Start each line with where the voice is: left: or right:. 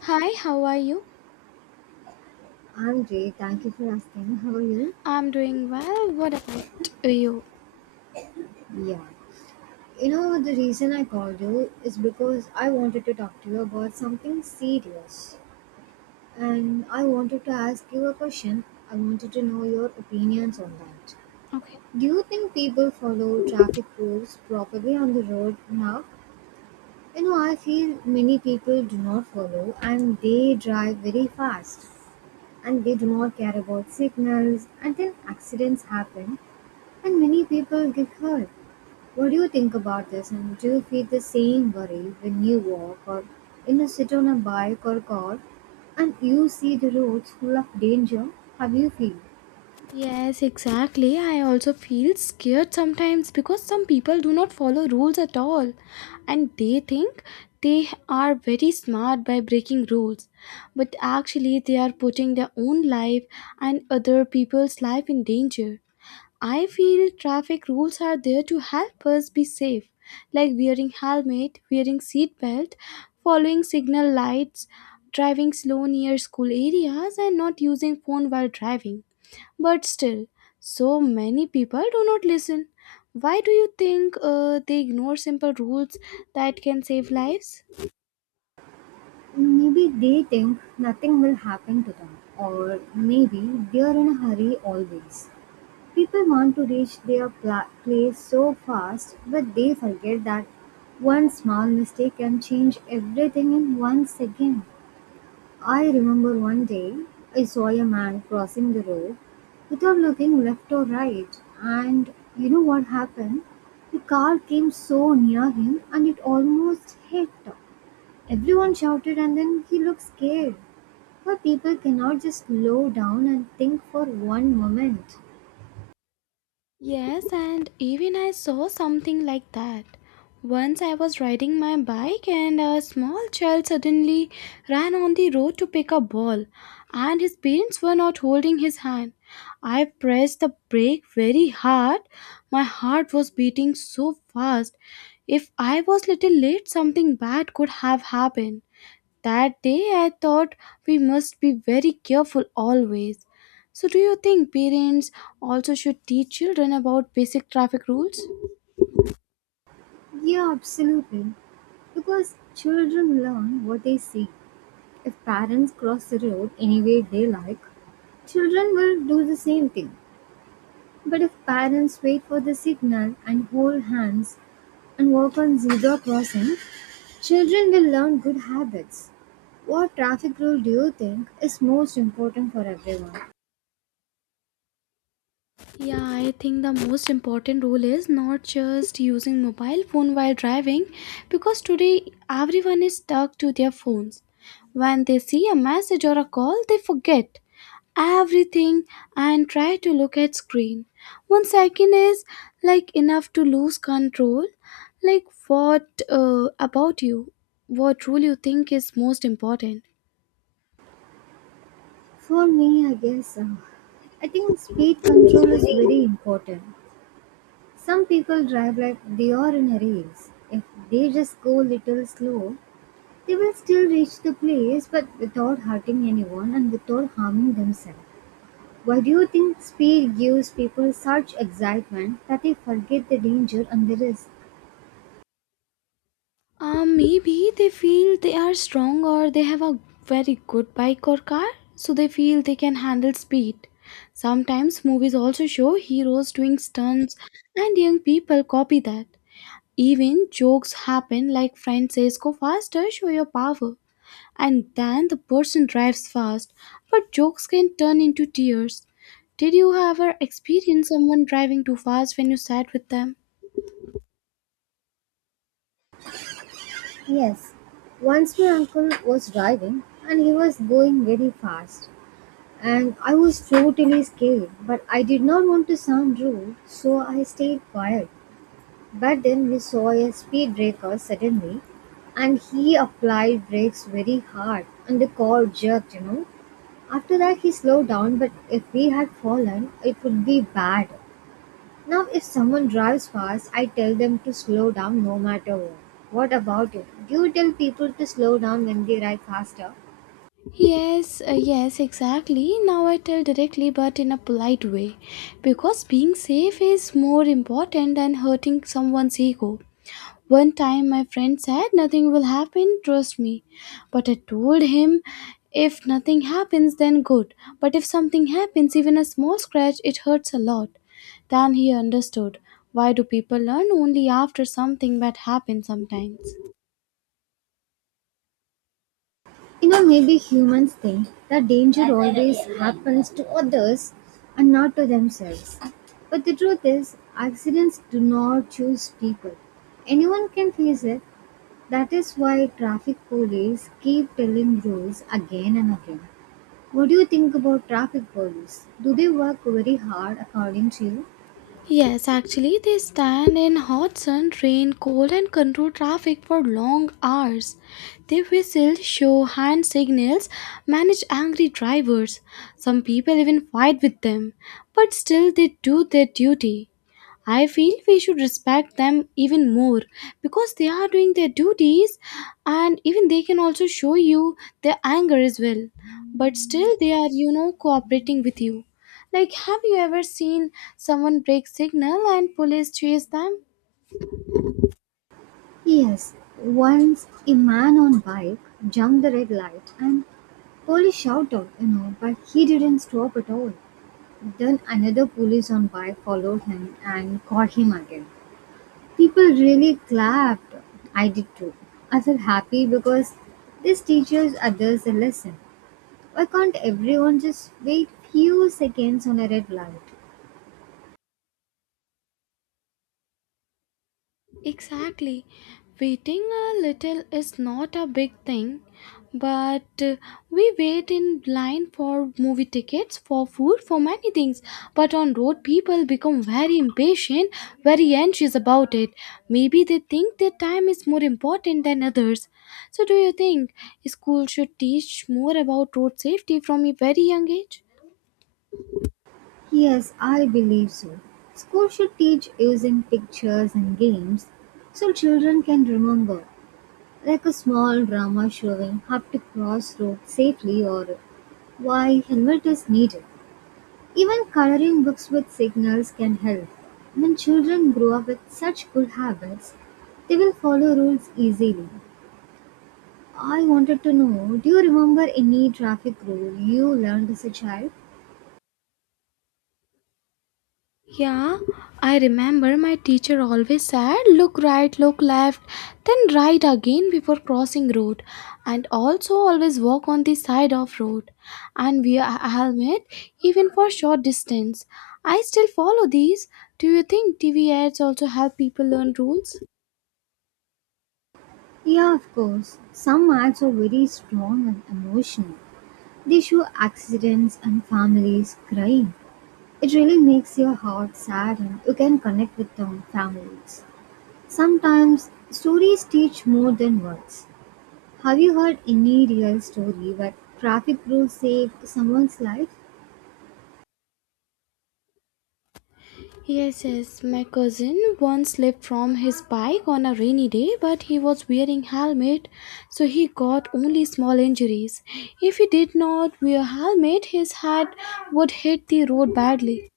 left: Hi, how are you?
right: I'm great. Thank you for asking. How are you?
left: I'm doing well. What about you?
right: Yeah. You know, the reason I called you is because I wanted to talk to you about something serious. And I wanted to ask you a question. I wanted to know your opinions on that.
left: Okay.
right: Do you think people follow traffic rules properly on the road now? You know, I feel many people do not follow and they drive very fast, and they do not care about signals, and then accidents happen and many people get hurt. What do you think about this, and do you feel the same worry when you walk or, sit on a bike or car, and you see the roads full of danger? How do you feel?
left: Yes, exactly. I also feel scared sometimes because some people do not follow rules at all and they think they are very smart by breaking rules. But actually, they are putting their own life and other people's life in danger. I feel traffic rules are there to help us be safe, like wearing helmet, wearing seat belt, following signal lights, driving slow near school areas and not using phone while driving. But still, so many people do not listen. Why do you think they ignore simple rules that can save lives?
right: Maybe they think nothing will happen to them, or maybe they are in a hurry always. People want to reach their place so fast, but they forget that one small mistake can change everything in one second. I remember one day I saw a man crossing the road without looking left or right, and you know what happened? The car came so near him and it almost hit. Everyone shouted, and then he looked scared. But people cannot just slow down and think for one moment?
left: Yes, and even I saw something like that. Once I was riding my bike and a small child suddenly ran on the road to pick a ball, and his parents were not holding his hand. I pressed the brake very hard. My heart was beating so fast. If I was little late, something bad could have happened. That day I thought we must be very careful always. So, do you think parents also should teach children about basic traffic rules?
right: Yeah, absolutely. Because children learn what they see. If parents cross the road any way they like, children will do the same thing. But if parents wait for the signal and hold hands and walk on zebra crossing, children will learn good habits. What traffic rule do you think is most important for everyone?
left: Yeah, I think the most important rule is not just using mobile phone while driving because today everyone is stuck to their phones. When they see a message or a call, they forget everything and try to look at screen. One second is like enough to lose control. Like what about you? What rule you think is most important?
right: For me, I guess I think speed control is very important. Some people drive like they are in a race. If they just go little slow, they will still reach the place but without hurting anyone and without harming themselves. Why do you think speed gives people such excitement that they forget the danger and the risk?
left: Maybe they feel they are strong or they have a very good bike or car, so they feel they can handle speed. Sometimes movies also show heroes doing stunts, and young people copy that. Even jokes happen like friend says, "Go faster, show your power." And then the person drives fast, but jokes can turn into tears. Did you ever experience someone driving too fast when you sat with them?
right: Yes, once my uncle was driving and he was going very fast, and I was totally scared, but I did not want to sound rude, so I stayed quiet. But then we saw a speed breaker suddenly, and he applied brakes very hard, and the car jerked, you know. After that, he slowed down, but if we had fallen, it would be bad. Now if someone drives fast, I tell them to slow down no matter what. What about you? Do you tell people to slow down when they ride faster?
left: Yes, exactly. Now I tell directly but in a polite way because being safe is more important than hurting someone's ego. One time my friend said, "Nothing will happen, trust me." But I told him, "If nothing happens, then good. But if something happens, even a small scratch, it hurts a lot." Then he understood. Why do people learn only after something bad happens sometimes?
right: You know, maybe humans think that danger always happens to others and not to themselves. But the truth is, accidents do not choose people. Anyone can face it. That is why traffic police keep telling rules again and again. What do you think about traffic police? Do they work very hard according to you?
left: Yes, actually, they stand in hot sun, rain, cold, and control traffic for long hours. They whistle, show hand signals, manage angry drivers. Some people even fight with them, but still they do their duty. I feel we should respect them even more because they are doing their duties and even they can also show you their anger as well. But still, they are, you know, cooperating with you. Like, have you ever seen someone break signal and police chase them?
right: Yes, once a man on bike jumped the red light and police shouted, you know, but he didn't stop at all. Then another police on bike followed him and caught him again. People really clapped. I did too. I felt happy because this teaches others a lesson. Why can't everyone just wait few seconds on a red light?
left: Exactly. Waiting a little is not a big thing, but we wait in line for movie tickets, for food, for many things. But on road, people become very impatient, very anxious about it. Maybe they think their time is more important than others. So, do you think school should teach more about road safety from a very young age?
right: Yes, I believe so. School should teach using pictures and games so children can remember, like a small drama showing how to cross road safely or why helmet is needed. Even coloring books with signals can help. When children grow up with such good habits, they will follow rules easily. I wanted to know, do you remember any traffic rule you learned as a child?
left: Yeah, I remember my teacher always said, look right, look left, then right again before crossing road, and also always walk on the side of road, and wear a helmet even for short distance. I still follow these. Do you think TV ads also help people learn rules?
right: Yeah, of course. Some ads are very strong and emotional. They show accidents and families crying. It really makes your heart sad and you can connect with the families. Sometimes stories teach more than words. Have you heard any real story where traffic rules saved someone's life?
left: Yes, yes. My cousin once slipped from his bike on a rainy day, but he was wearing helmet, so he got only small injuries. If he did not wear helmet, his head would hit the road badly.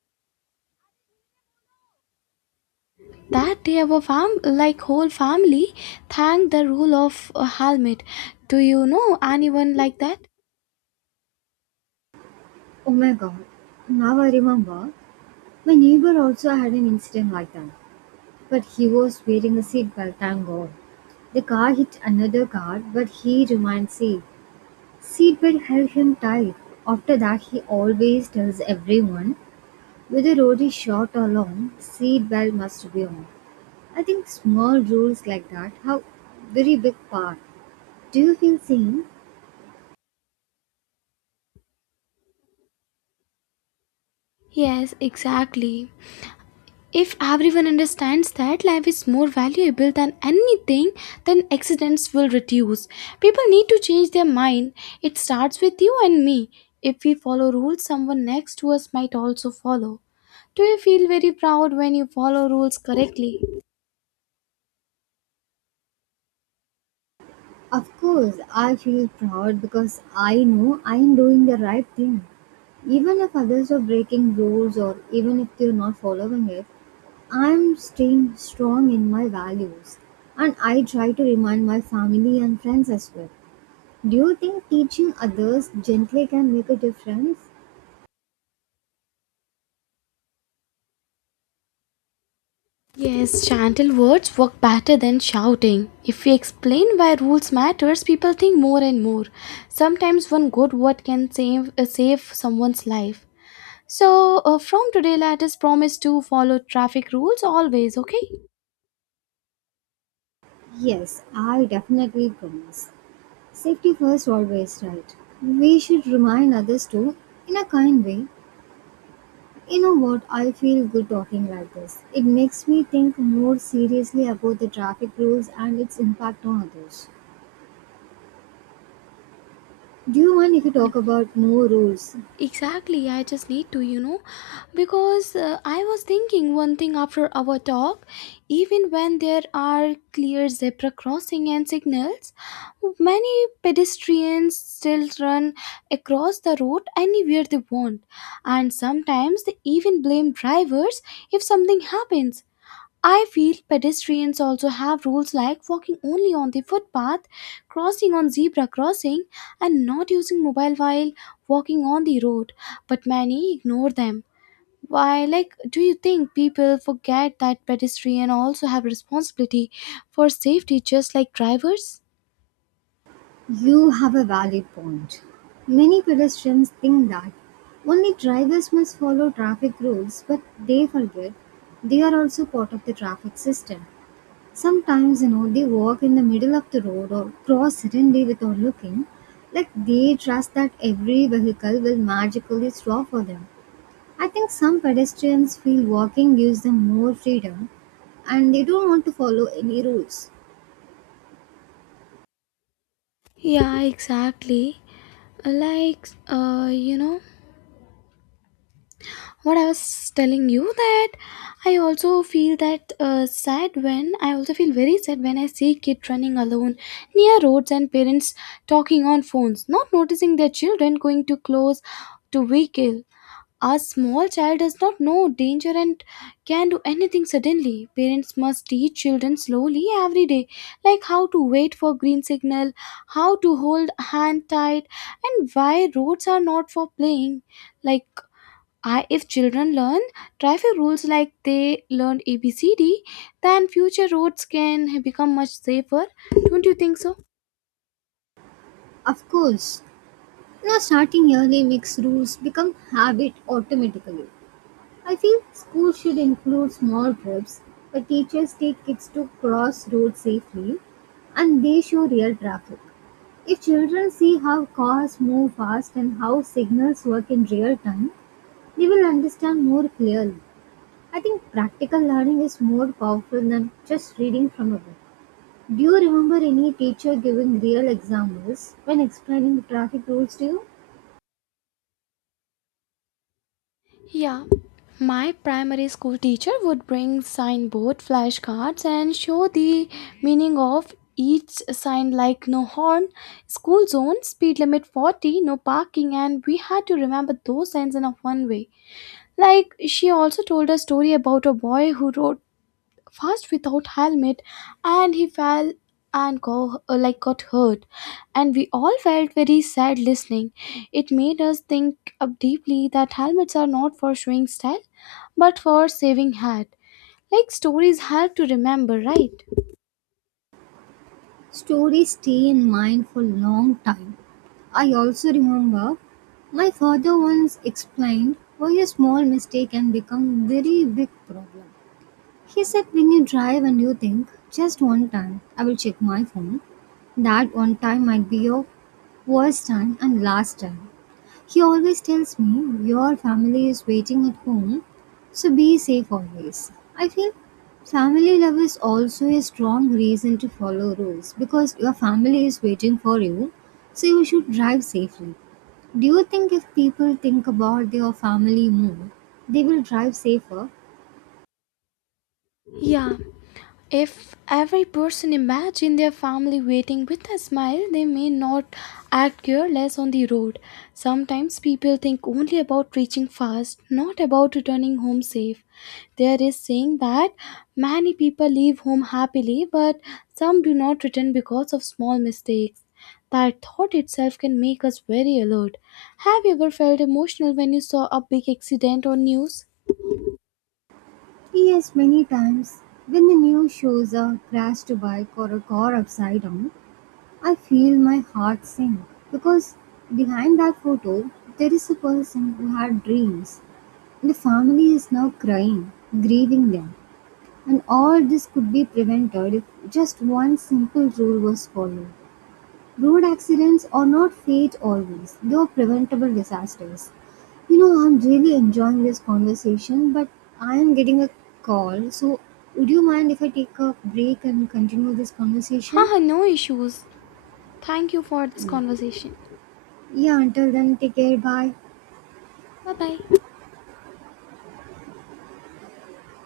left: That day, our fam, like whole family, thanked the rule of a helmet. Do you know anyone like that?
right: Oh my god. Now I remember. My neighbor also had an incident like that, but he was wearing a seatbelt, thank God. The car hit another car, but he remained safe. Seatbelt held him tight. After that, he always tells everyone, whether road is short or long, seatbelt must be on. I think small rules like that have very big part. Do you feel same?
left: Yes, exactly. If everyone understands that life is more valuable than anything, then accidents will reduce. People need to change their mind. It starts with you and me. If we follow rules, someone next to us might also follow. Do you feel very proud when you follow rules correctly?
right: Of course, I feel proud because I know I am doing the right thing. Even if others are breaking rules or even if they're not following it, I am staying strong in my values. And I try to remind my family and friends as well. Do you think teaching others gently can make a difference?
left: Yes, gentle words work better than shouting. If we explain why rules matters, people think more and more. Sometimes one good word can save someone's life. So, from today, let us promise to follow traffic rules always, okay?
right: Yes, I definitely promise. Safety first, always right. We should remind others too, in a kind way. You know what? I feel good talking like this. It makes me think more seriously about the traffic rules and its impact on others. Do you mind if you talk
left: Yeah,
right: about more rules?
left: exactly. I just need to, you know, because I was thinking one thing after our talk, even when there are clear zebra crossing and signals, many pedestrians still run across the road anywhere they want, and sometimes they even blame drivers if something happens. I feel pedestrians also have rules like walking only on the footpath, crossing on zebra crossing, and not using mobile while walking on the road, but many ignore them. Why, like, do you think people forget that pedestrians also have responsibility for safety just like drivers?
right: You have a valid point. Many pedestrians think that only drivers must follow traffic rules, but they forget they are also part of the traffic system. Sometimes, you know, they walk in the middle of the road or cross suddenly without looking, like they trust that every vehicle will magically stop for them. I think some pedestrians feel walking gives them more freedom and they don't want to follow any rules.
left: Yeah, exactly. Like, you know, what I was telling you that I also feel very sad when I see kids running alone near roads and parents talking on phones, not noticing their children going too close to vehicle. A small child does not know danger and can do anything suddenly. Parents must teach children slowly every day, like how to wait for green signal, how to hold hand tight, and why roads are not for playing. Like if children learn traffic rules like they learned ABCD, then future roads can become much safer. Don't you think so?
right: Of course, you know, starting early makes rules become habit automatically. I feel schools should include small trips where teachers take kids to cross roads safely and they show real traffic. If children see how cars move fast and how signals work in real time, they will understand more clearly. I think practical learning is more powerful than just reading from a book. Do you remember any teacher giving real examples when explaining traffic rules to you?
left: Yeah. My primary school teacher would bring signboard flashcards and show the meaning of each sign like no horn, school zone, speed limit 40, no parking, and we had to remember those signs in a one way. Like she also told a story about a boy who rode fast without helmet and he fell and like got hurt, and we all felt very sad listening. It made us think up deeply that helmets are not for showing style but for saving heart. Like stories help to remember, right?
right: Stories stay in mind for long time. I also remember my father once explained why a small mistake can become very big problem. He said, when you drive and you think just one time I will check my phone, that one time might be your worst time and last time. He always tells me, Your family is waiting at home, so be safe always. I feel family love is also a strong reason to follow rules because your family is waiting for you, so you should drive safely. Do you think if people think about their family more, they will drive safer?
left: Yeah. If every person imagine their family waiting with a smile, they may not act careless on the road. Sometimes people think only about reaching fast, not about returning home safe. There is saying that many people leave home happily, but some do not return because of small mistakes. That thought itself can make us very alert. Have you ever felt emotional when you saw a big accident or news?
right: Yes, many times. When the news shows a crashed bike or a car upside down, I feel my heart sink because behind that photo, there is a person who had dreams, and the family is now crying, grieving them. And all this could be prevented if just one simple rule was followed. Road accidents are not fate always, they are preventable disasters. You know, I'm really enjoying this conversation, but I am getting a call, so would you mind if I take a break and continue this conversation?
left: Haha, no issues. Thank you for this
right: Yeah.
left: conversation.
right: Yeah, until then, take care. Bye.
left: Bye bye.